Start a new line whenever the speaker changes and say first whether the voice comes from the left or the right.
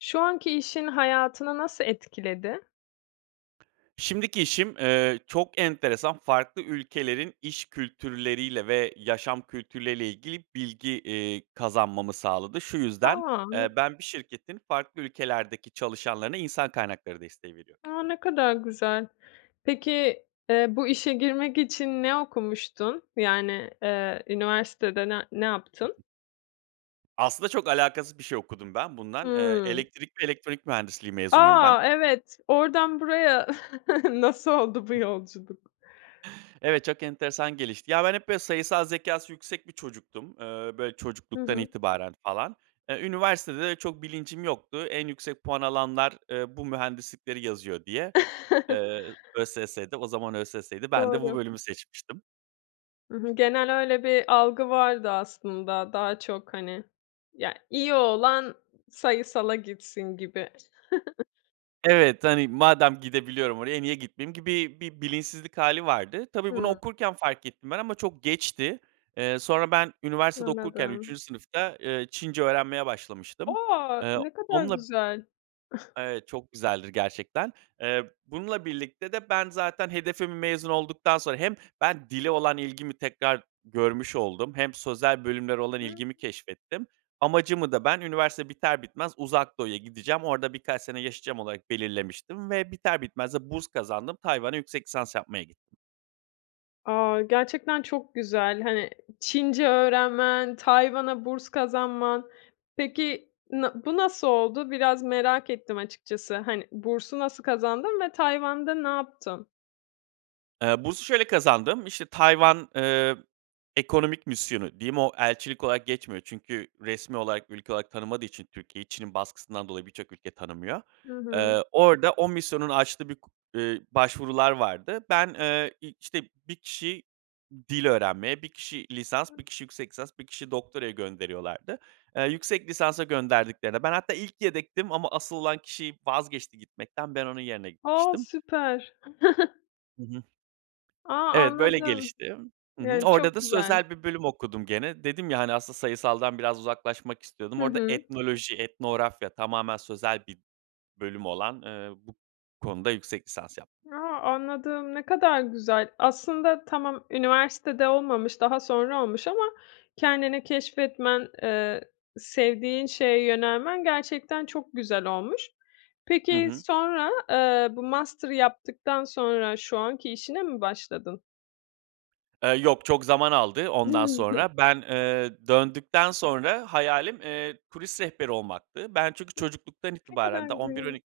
left: Şu anki işin, hayatını nasıl etkiledi?
right: Şimdiki işim, eee, çok enteresan farklı ülkelerin iş kültürleriyle ve yaşam kültürleriyle ilgili bilgi, eee, kazanmamı sağladı. Şu yüzden,
left: A.
right: eee,
left: Ne
right: ben bir şirketin farklı ülkelerdeki çalışanlarına insan kaynakları desteği veriyor
left: A, ne kadar güzel. Peki, eee, bu işe girmek için ne okumuştun? Yani, eee, üniversitede ne ne yaptın?
right: Aslında çok alakasız bir şey okudum ben bundan. Eee,
left: Hımm.
right: Elektrik ve Elektronik Mühendisliği mezunuyum ben.
left: A. Evet. Oradan buraya nasıl oldu bu
right: Ih.
left: yolculuk?
right: Evet, çok enteresan gelişti. Ya, ben hep, böyle, sayısal zekâsı yüksek bir çocuktum. Eee, böyle,
left: Hı
right: çocukluktan
left: hı.
right: itibaren falan. E, üniversitede de çok bilincim yoktu. En yüksek puan alanlar, eee, bu mühendislikleri yazıyor diye, eee, ÖSS'de. O zaman ÖSS'ydi, ben de bu
left: Doğru.
right: bölümü seçmiştim.
left: Hı hı. Genel öyle bir algı vardı aslında daha çok, hani. Ya, iyi olan sayısala gitsin gibi.
right: Evet, hani, "Madem gidebiliyorum oraya, niye gitmeyeyim?" gibi bir bilinçsizlik hâli vardı. Tabii bunu
left: Hıı.
right: okurken fark ettim ben ama çok geçti. Eee, sonra ben üniversitede okurken
left: Anladım.
right: 3. sınıfta, eee, Çince öğrenmeye başlamıştım.
left: A!
right: Eee,
left: Ne kadar
right: onunla
left: güzel.
right: Evet, çok güzeldir gerçekten. Eee, bununla birlikte de ben zaten hedefim mezun olduktan sonra hem ben dile olan ilgimi tekrar görmüş oldum hem sözel bölümlere olan
left: Hıı.
right: ilgimi keşfettim. Amacımı da ben üniversite biter bitmez Uzak Doğu'ya gideceğim. Orada birkaç sene yaşayacağım olarak belirlemiştim ve biter bitmez de burs kazandım. Tayvan'a yüksek lisans yapmaya gittim.
left: A! Gerçekten çok güzel. Hani, Çince öğrenmen, Tayvan'a burs kazanman. Peki, na bu nasıl oldu? Biraz merak ettim açıkçası. Hani, bursu nasıl kazandın ve Tayvan'da ne yaptın?
right: Eee, bursu şöyle kazandım. İşte, Tayvan, eee, Ekonomik Misyonu diyeyim o elçilik olarak geçmiyor çünkü resmî olarak, ülke olarak tanımadığı için Türkiye, Çin'in baskısından dolayı birçok ülke tanımıyor.
left: Hı hı.
right: Eee, orada o misyonun açtığı bir k eee, başvurular vardı. Ben, eee, işte, 1 kişi dil öğrenmeye, 1 kişi lisans, 1
left: Hıı.
right: kişi yüksek lisans, 1 kişi doktoraya gönderiyorlardı. Eee, yüksek lisansa gönderdiklerinde ben hatta ilk yedektim ama asıl olan kişi vazgeçti gitmekten, ben onun yerine
left: A!
right: gitmiştim.
left: Süper.
right: Hı hı.
left: A!
right: Evet, böyle
left: Anladım.
right: gelişti. Hı hı.
left: Yani,
right: Orada
left: çok
right: da
left: güzel.
right: sözel bir bölüm okudum gene. Dedim ya, hani, aslında sayısaldan biraz uzaklaşmak istiyordum.
left: Hı
right: Orada
left: hı.
right: etnoloji, etnografya tamamen sözel bir bölüm olan, eee, bu konuda yüksek lisans yaptım.
left: A! Anladım. Ne kadar güzel. Aslında tamam, üniversitede olmamış, daha sonra olmuş ama kendini keşfetmen, eee, sevdiğin şeye yönelmen gerçekten çok güzel olmuş.
right: Hı
left: Peki,
right: hı.
left: sonra, eee, bu master'ı yaptıktan sonra şu anki işine mi başladın?
right: Eee, yok, çok zaman aldı ondan sonra. Ben, eee, döndükten sonra hayalim, eee, turist rehberi olmaktı. Ben çünkü
left: [unintelligible]
right: çocukluktan
left: Ne
right: itibaren,
left: kadar
right: daha on bir on
left: [unintelligible]
right: iki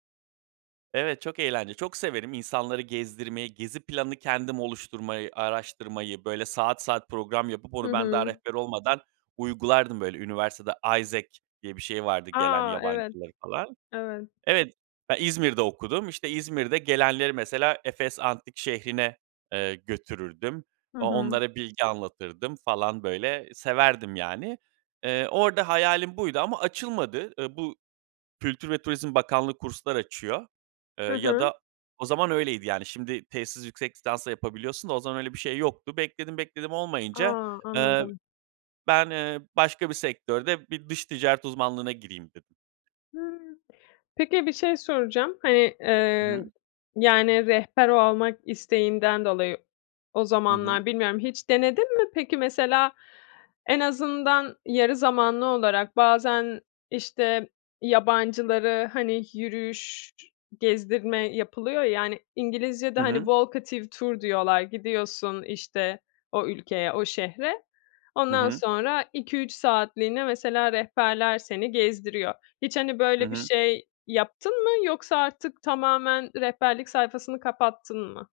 right: Evet, çok eğlenceli. Çok severim insanları gezdirmeyi, gezi planını kendim oluşturmayı, araştırmayı, böyle, saat saat program yapıp
left: Hı
right: onu ben daha
left: hı.
right: rehber olmadan uygulardım, böyle, üniversitede AIESEC diye bir şey vardı gelen
left: A! Evet,
right: yabancıları falan.
left: evet.
right: Evet, ben İzmir'de okudum. İşte, İzmir'de gelenleri mesela Efes Antik Şehri'ne, eee, götürürdüm.
left: Hı
right: O
left: hı.
right: onlara bilgi anlatırdım falan, böyle, severdim yani. Eee, orada hayalim buydu ama açılmadı. Iıı, bu, Kültür ve Turizm Bakanlığı kurslar açıyor, eee,
left: Hı
right: ya
left: hı.
right: da o zaman öyleydi. Yani, şimdi tezsiz yüksek lisansla yapabiliyorsun da o zaman öyle bir şey yoktu. Bekledim, bekledim olmayınca,
left: A!
right: eee,
left: Anladım.
right: ben, eee, başka bir sektörde bir dış ticaret uzmanlığına gireyim, dedim.
left: Hıı. Peki, bir şey soracağım; hani,
right: Hı hı.
left: eee, yani, rehber olmak isteğinden dolayı o
right: Hı hı.
left: zamanlar bilmiyorum hiç denedin mi? Peki, mesela, en azından yarı zamanlı olarak bazen, işte, yabancıları, hani, yürüyüş, gezdirme yapılıyor ya, hani, İngilizcede,
right: Hı
left: hani,
right: hı.
left: walkative tour diyorlar. Gidiyorsun, işte, o ülkeye, o şehre.
right: Hı
left: Ondan
right: hı.
left: sonra 2-3 saatliğine mesela rehberler seni gezdiriyor. Hiç, hani,
right: Hı
left: böyle, bir
right: hı.
left: şey yaptın mı? Yoksa artık tamamen rehberlik sayfasını kapattın mı?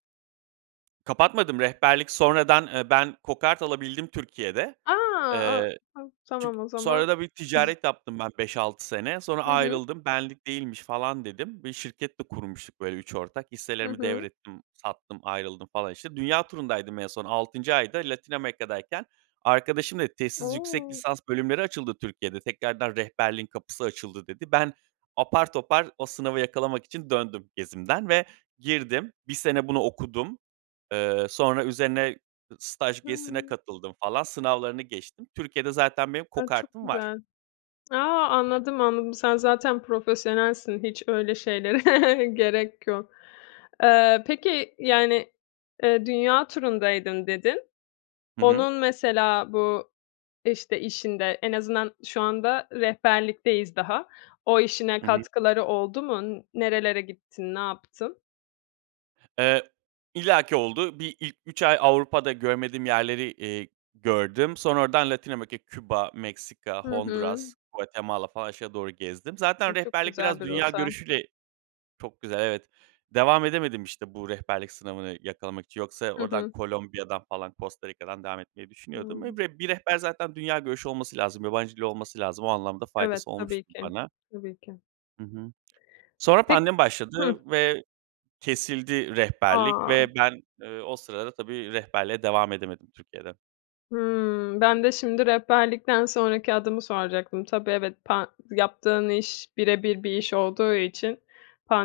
right: Kapatmadım. Rehberlik, sonradan, eee, ben kokart alabildim Türkiye'de.
left: A!
right: Eee,
left: A,a.
right: çün
left: Tamam o zaman.
right: sonra da bir ticaret yaptım ben 5-6 sene. Sonra
left: Hı hı.
right: ayrıldım. "Benlik değilmiş" falan dedim, bir şirket de kurmuştuk böyle 3 ortak.
left: Hı
right: Hisselerimi
left: hı.
right: devrettim, sattım, ayrıldım falan işte. Dünya turundaydım en son, 6'ncı ayda Latin Amerika'dayken arkadaşım dedi, "Tezsiz yüksek
left: O!
right: lisans bölümleri açıldı Türkiye'de, tekrardan rehberliğin kapısı açıldı" dedi. Ben, apar topar o sınavı yakalamak için döndüm gezimden ve girdim. 1 sene bunu okudum. Eee, sonra üzerine staj gezisine
left: Hıı.
right: katıldım falan, sınavlarını geçtim. Türkiye'de zaten benim
left: Ay, çok
right: kokartım var.
left: güzel. A! Anladım, anladım. Sen zaten profesyonelsin, hiç öyle şeylere gerek yok. Eee, peki, yani, eee, "Dünya turundaydım" dedin.
right: Hı hı.
left: Onun mesela bu, işte, işinde, en azından şu anda rehberlikteyiz daha, o işine
right: Hı hı.
left: katkıları oldu mu? Nerelere gittin? Ne yaptın?
right: Eee, illaki oldu. Bir ilk 3 ay Avrupa'da görmediğim yerleri, eee, gördüm. Sonra oradan Latin Amerika, Küba, Meksika,
left: Hı hı.
right: Honduras, Guatemala falan aşağı doğru gezdim. Zaten
left: E, çok
right: rehberlik
left: güzel
right: biraz
left: bir
right: dünya
left: rota.
right: görüşüyle Çok güzel, evet. Devam edemedim işte bu rehberlik sınavını yakalamak için. Yoksa
left: Hı
right: oradan
left: hı.
right: Kolombiya'dan falan Costa Rica'dan devam etmeyi düşünüyordum. Eee,
left: Doğru.
right: ve bir rehber zaten dünya görüşü olması lazım, yabancı dili olması lazım. O anlamda
left: Evet,
right: faydası olmuştu
left: tabii ki.
right: bana.
left: Tabii ki.
right: Hı hı. Sonra
left: Pek
right: pandemi
left: Hıh.
right: başladı ve kesildi rehberlik
left: A.
right: ve ben, eee, o sırada tabii rehberliğe devam edemedim Türkiye'de.
left: Hımm, ben de şimdi rehberlikten sonraki adımı soracaktım. Tabii, evet. Pan yaptığın iş bire bir bir iş olduğu için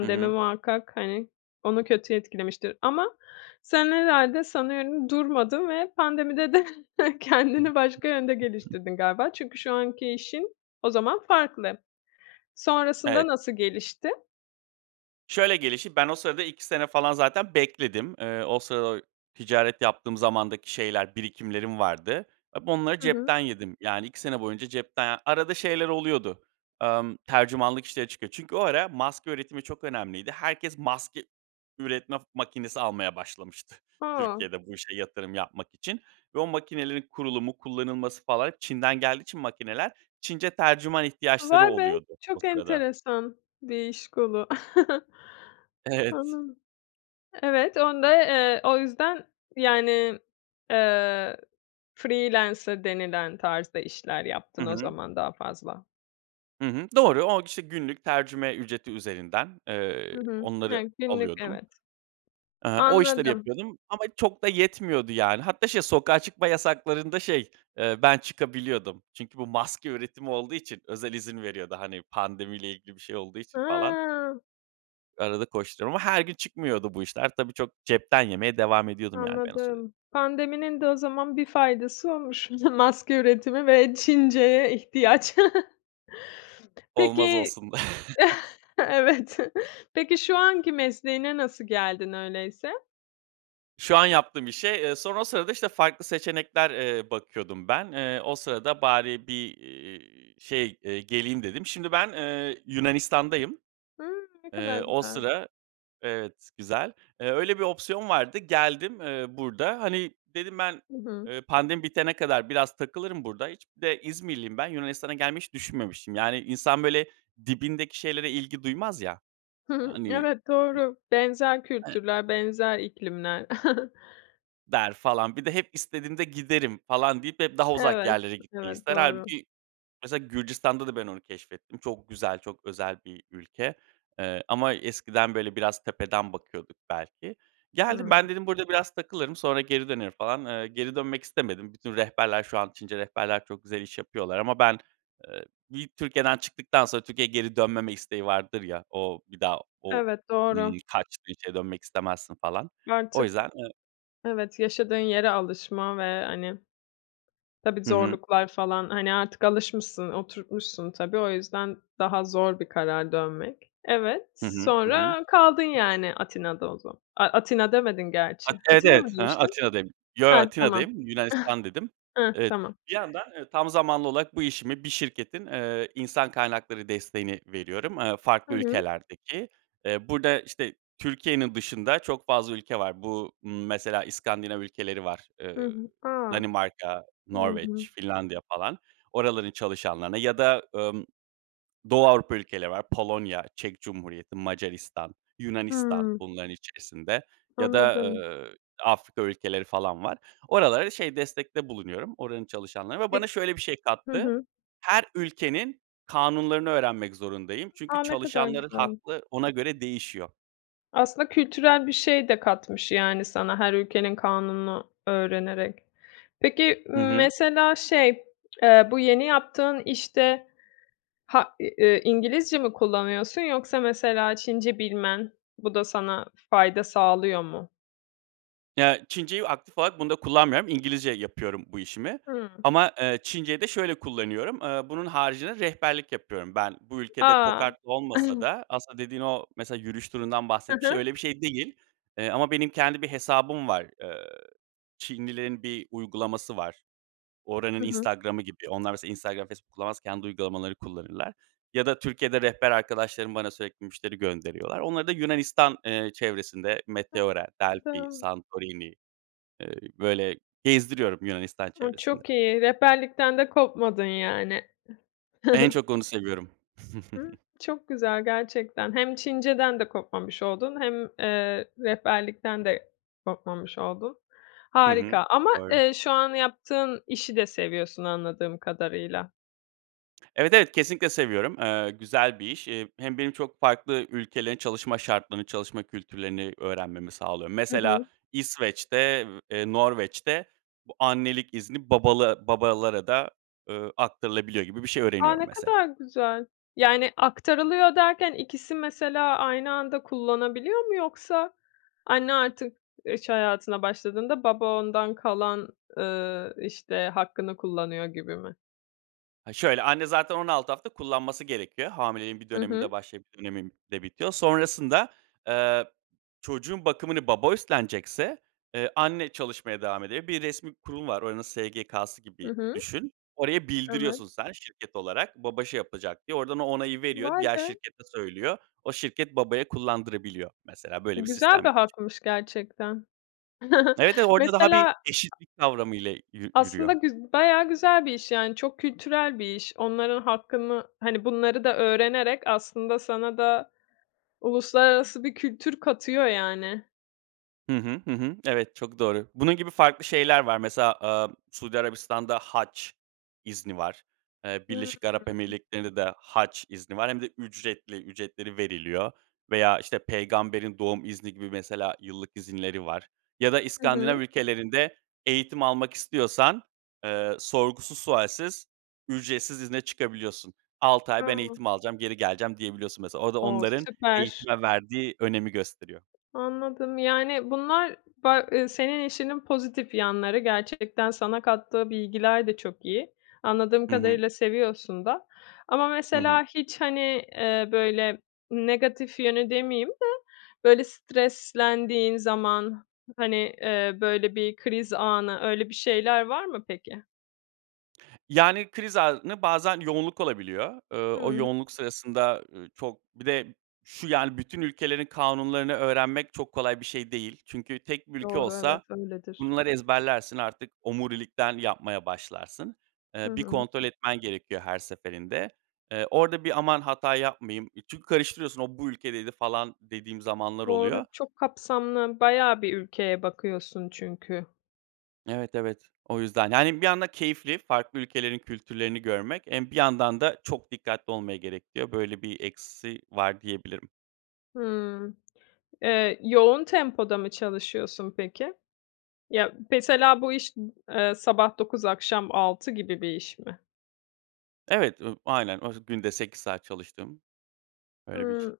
right: Hı hı.
left: muhakkak, hani, onu kötü etkilemiştir ama sen herhâlde sanıyorum durmadın ve pandemide de kendini başka yönde geliştirdin galiba. Çünkü şu anki işin o zaman farklı. Sonrasında
right: Evet.
left: nasıl gelişti?
right: Şöyle gelişti, ben o sırada 2 sene falan zaten bekledim. Eee, o sırada ticaret yaptığım zamandaki şeyler, birikimlerim vardı. Hep onları
left: Hı hı.
right: cepten yedim. Yani, 2 sene boyunca cepten, arada şeyler oluyordu, emm, tercümanlık işleri çıkıyor. Çünkü o ara maske üretimi çok önemliydi. Herkes maske üretme makinesi almaya başlamıştı.
left: A!
right: Türkiye'de bu işe yatırım yapmak için ve o makinelerin kurulumu, kullanılması falan Çin'den geldiği için makineler, Çince tercüman ihtiyaçları
left: Vay be!
right: oluyordu o
left: Çok
right: sırada.
left: enteresan bir iş kolu.
right: Evet.
left: Anladım. Evet, onu da, eee, o yüzden yani, eee, freelancer denilen tarzda işler
right: Hı
left: yaptın o
right: hı.
left: zaman daha fazla.
right: Hı hı, doğru, o, k işte, günlük tercüme ücreti üzerinden, eee,
left: Hı hı.
right: onları
left: Ya, günlük,
right: alıyordum.
left: evet.
right: Eee, o işleri
left: Anladım.
right: yapıyordum ama çok da yetmiyordu yani. Hatta şey, sokağa çıkma yasaklarında, şey, eee, ben çıkabiliyordum. Çünkü bu maske üretimi olduğu için özel izin veriyordu. Hani, pandemi ile ilgili bir şey olduğu için falan.
left: A!
right: Arada koşturuyorum ama her gün çıkmıyordu bu işler. Tabii, çok cepten yemeye devam ediyordum yani ben o süre.
left: Anladım. Pandeminin de o zaman bir faydası olmuş maske üretimi ve Çinceye ihtiyaç.
right: Olmaz
left: Peki
right: olsun.
left: Evet. Peki, şu anki mesleğine nasıl geldin öyleyse?
right: Şu an yaptığım işe. Eee, sonra o sırada, işte, farklı seçenekler, eee, bakıyordum ben. Eee, o sırada bari bir, ııı, şeyy, eee, geleyim dedim. Şimdi ben, eee, Yunanistan'dayım.
left: Hımm. Ne kadar
right: Eee, o
left: güzel.
right: sıra, evet güzel. Eee, öyle bir opsiyon vardı geldim, eee, burada. Hani, dedim ben,
left: Hı hı.
right: eee, pandemi bitene kadar biraz takılırım burada. Hiç bir de İzmirliyim ben. Yunanistan'a gelmeyi hiç düşünmemiştim. Yani, insan, böyle, dibindeki şeylere ilgi duymaz, ya. Hani,
left: Evet,
right: no
left: doğru. Benzer
right: e
left: kültürler, benzer iklimler.
right: der falan. Bir de hep istediğimde giderim falan deyip hep daha uzak
left: Evet,
right: yerlere gitmeyi
left: evet.
right: ister.
left: Doğru.
right: Hâlbuki mesela Gürcistan'da da ben onu keşfettim. Çok güzel, çok özel bir ülke. Eee, ama eskiden, böyle, biraz tepeden bakıyorduk belki. Geldim
left: Hımm.
right: ben dedim burada biraz takılırım, sonra geri dönerim falan, eee, geri dönmek istemedim. Bütün rehberler şu an Çince rehberler çok güzel iş yapıyorlar ama ben, eee, bir Türkiye'den çıktıktan sonra Türkiye'ye geri dönmeme isteği vardır ya, o bir daha o,
left: Evet, doğru.
right: ımm, kaçtı hiç, eee, dönmek istemezsin falan, o
left: Artık
right: yüzden. E
left: evet, yaşadığın yere alışma ve, hani, tabii,
right: Hı hı.
left: zorluklar falan, hani, artık alışmışsın, oturtmuşsun, tabii. O yüzden daha zor bir karar dönmek. Evet,
right: Hı hı, hı hı.
left: sonra kaldın, yani, Atina'da o zaman. A Atina demedin gerçi.
right: At evet,
left: Atina mı
right: evet. Hı hı.
left: demiştin?
right: Atina'dayım. Yo,
left: Hah, tamam.
right: Atina'dayım. Yunanistan, dedim.
left: Hıh,
right: Evet,
left: tamam.
right: bir yandan, eee, tam zamanlı olarak bu işimi bir şirketin, eee, insan kaynakları desteğini veriyorum, eee, farklı
left: Hı hı.
right: ülkelerdeki. Eee, burada işte Türkiye'nin dışında çok fazla ülke var. Bu, ımm, mesela İskandinav ülkeleri var.
left: Hı
right: Iıı,
left: hı. A!
right: Danimarka,
left: Hı hı.
right: Norveç, Finlandiya falan. Oraların çalışanlarına ya da, ımm, Doğu Avrupa ülkeleri var. Polonya, Çek Cumhuriyeti, Macaristan, Yunanistan
left: Hıı.
right: bunların içerisinde ya da,
left: Anladım.
right: ııı, Afrika ülkeleri falan var. Oralara, şey, destekte bulunuyorum, oranın çalışanlarına ve bana
left: Pek
right: şöyle bir şey
left: hı
right: kattı.
left: hı.
right: Her ülkenin kanunlarını öğrenmek zorundayım. Çünkü
left: A! Ne kadar
right: çalışanların
left: güzel.
right: hakkı ona göre değişiyor.
left: Aslında kültürel bir şey de katmış, yani sana her ülkenin kanununu öğrenerek. Peki,
right: Hı hı.
left: mesela, şey, eee, bu yeni yaptığın işte, ha eee, İngilizce mi kullanıyorsun yoksa mesela Çince bilmen, bu da sana fayda sağlıyor mu?
right: Ya, Çinceyi aktif olarak bunda kullanmıyorum. İngilizce yapıyorum bu işimi
left: Hıı.
right: ama, eee, Çinceyi de şöyle kullanıyorum. Eee, bunun haricinde rehberlik yapıyorum ben. Bu ülkede
left: A!
right: kokartlı olmasa da aslında dediğin o, mesela, yürüyüş turundan
left: Hı
right: bahsetmiştim.
left: hı.
right: Öyle bir şey değil. Eee, ama benim kendi bir hesabım var. Eee, Çinlilerin bir uygulaması var, oranın
left: Hı hı.
right: Instagram'ı gibi. Onlar mesela Instagram, Facebook kullanmaz, kendi uygulamaları kullanırlar ya da Türkiye'de rehber arkadaşlarım bana sürekli müşteri gönderiyorlar. Onları da Yunanistan, eee, çevresinde Meteora, Delphi,
left: [unintelligible]
right: Santorini, eee, böyle gezdiriyorum Yunanistan
left: A,
right: çevresinde.
left: çok iyi. Rehberlikten de kopmadın yani.
right: En çok onu seviyorum.
left: Çok güzel gerçekten. Hem Çinceden de kopmamış oldun hem, eee, rehberlikten de kopmamış oldun.
right: Hı hı.
left: Harika ama,
right: Doğru.
left: eee, şu an yaptığın işi de seviyorsun anladığım kadarıyla.
right: Evet, evet. Kesinlikle seviyorum. Eee, güzel bir iş. Eee, hem benim çok farklı ülkelerin, çalışma şartlarını, çalışma kültürlerini öğrenmemi sağlıyor.
left: Hı
right: Mesela,
left: hı.
right: İsveç'te, eee, Norveç'te bu annelik izni, babala babalara da, ııı, aktarılabiliyor gibi bir şey
left: A,
right: öğreniyorum,
left: ne
right: mesela.
left: kadar güzel! Yani, aktarılıyor derken, ikisi mesela aynı anda kullanabiliyor mu, yoksa anne artık iş hayatına başladığında, baba ondan kalan, ııı, işte, hakkını kullanıyor gibi mi?
right: Ha şöyle, anne zaten 16 hafta kullanması gerekiyor. Hamileliğin bir
left: Hı
right: döneminde
left: hı.
right: başlayıp bir döneminde bitiyor. Sonrasında, eee, çocuğun bakımını baba üstlenecekse, eee, anne çalışmaya devam ediyor. Bir resmî kurum var, oranın SGK'sı
left: Hı
right: gibi
left: hı.
right: düşün. Oraya
left: Evet.
right: bildiriyorsun sen, şirket olarak. Baba şey yapacak, diye. Oradan o onayı veriyor,
left: Vay
right: diğer
left: be.
right: şirkete söylüyor. O şirket, babaya kullandırabiliyor. Mesela, böyle bir
left: Güzel bir
right: sistem [unintelligible]
left: hakmış, gerçekten.
right: Evet, evet, orada daha bir
left: Mesela
right: eşitlik kavramıyla yü
left: Aslında
right: yürüyor.
left: güz bayağı güzel bir iş, yani. Çok kültürel bir iş. Onların hakkını hani, bunları da öğrenerek aslında sana da uluslararası bir kültür katıyor, yani.
right: Hı hı. Hı hı. Evet, çok doğru. Bunun gibi farklı şeyler var. Mesela, aaa, Suudi Arabistan'da hac izni var, eee, Birleşik
left: Hıı.
right: Arap Emirlikleri'nde de hac izni var, hem de ücretli, ücretleri veriliyor veya, işte, peygamberin doğum izni gibi mesela yıllık izinleri var ya da
left: Hı
right: İskandinav
left: hı.
right: ülkelerinde eğitim almak istiyorsan, eee, sorgusuz sualsiz ücretsiz izne çıkabiliyorsun. 6 ay ben
left: [unintelligible]
right: eğitim alacağım, geri geleceğim diyebiliyorsun mesela. O da
left: O,
right: onların
left: süper.
right: eğitime verdiği önemi gösteriyor.
left: Anladım. Yani, bunlar ba ııı, senin işinin pozitif yanları. Gerçekten sana kattığı bilgiler de çok iyi. Anladığım
right: Hı hı.
left: kadarıyla seviyorsun da. Ama
right: Hı hı.
left: mesela hiç, hani, eee, böyle, negatif yönü demeyeyim de, böyle, streslendiğin zaman, hani, eee, böyle, bir kriz anı öyle bir şeyler var mı peki?
right: Yani, kriz anında bazen yoğunluk olabiliyor. Iıı, o
left: Hıı.
right: yoğunluk sırasında, ııı, çok bir de şu, yani, bütün ülkelerin kanunlarını öğrenmek çok kolay bir şey değil. Çünkü tek bir ülke
left: Doğru,
right: olsa
left: evet, öyledir.
right: bunları ezberlersin, artık omurilikten yapmaya başlarsın.
left: Hı
right: Eee, bir
left: hı.
right: kontrol etmen gerekiyor her seferinde. Eee, orada bir aman hata yapmayayım. E, çünkü karıştırıyorsun o, bu ülkedeydi falan dediğim zamanlar
left: Doğru,
right: oluyor.
left: çok kapsamlı bayağı bir ülkeye bakıyorsun çünkü.
right: Evet, evet. O yüzden. Yani, bir yandan keyifli farklı ülkelerin kültürlerini görmek, emm, bir yandan da çok dikkatli olmayı gerektiriyor, böyle bir eksisi var diyebilirim.
left: Hımm. Eee, yoğun tempoda mı çalışıyorsun, peki? Ya, mesela bu iş sabah 9 akşam 6 gibi bir iş mi?
right: Evet, ııı, aynen, oz günde 8 saat çalıştığım. Öyle bir iş.
left: Hıı.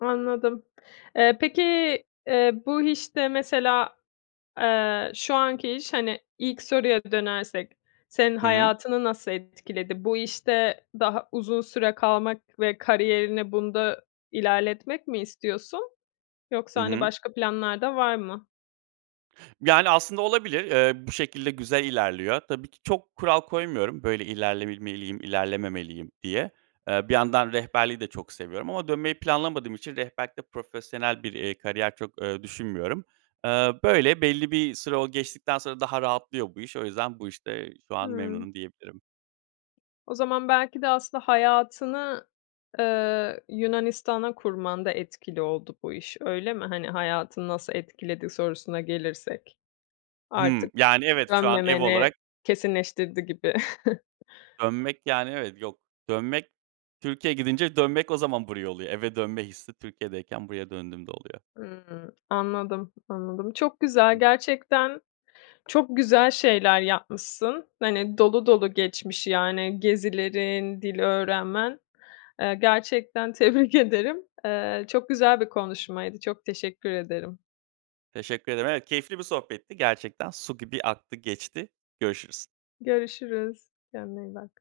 left: Anladım. Eee, peki, eee, bu işte mesela, eee, şu anki iş, hani, ilk soruya dönersek senin
right: Hı hı.
left: hayatını nasıl etkiledi? Bu işte daha uzun süre kalmak ve kariyerini bunda ilerletmek mi istiyorsun?
right: Hı
left: Yoksa, hani,
right: hı.
left: başka planlar da var mı?
right: Yani, aslında olabilir. Eee, bu şekilde güzel ilerliyor. Tabii ki çok kural koymuyorum, böyle ilerlebilmeliyim ilerlememeliyim diye. Eee, bir yandan rehberliği de çok seviyorum ama dönmeyi planlamadığım için rehberlikte profesyonel bir, eee, kariyer çok, ııı, düşünmüyorum. Iıı, böyle, belli bir süre, o, geçtikten sonra daha rahatlıyor bu iş. O yüzden, bu işte şu an
left: Hıı.
right: memnunum diyebilirim.
left: O zaman belki de aslında hayatını, ııı, Yunanistan'a kurmanda etkili oldu bu iş, öyle mi? Hani, hayatını nasıl etkiledi sorusuna gelirsek.
right: Hıı.
left: Artık
right: Yani, evet, şu an ev
left: dönmemeni
right: olarak
left: kesinleştirdi gibi.
right: dönmek, yani, evet, yok, dönmek, Türkiye'ye gidince dönmek, o zaman buraya oluyor. Eve dönme hissi, Türkiye'deyken buraya döndüğümde oluyor.
left: Hımm. Anladım. Anladım. Çok güzel, gerçekten çok güzel şeyler yapmışsın. Hani, dolu dolu geçmiş, yani, gezilerin, dil öğrenmen. Eee, gerçekten tebrik ederim. Eee, çok güzel bir konuşmaydı. Çok teşekkür ederim.
right: Teşekkür ederim. Evet, keyifli bir sohbetti gerçekten. Su gibi aktı geçti, görüşürüz.
left: Görüşürüz. Kendine iyi bak.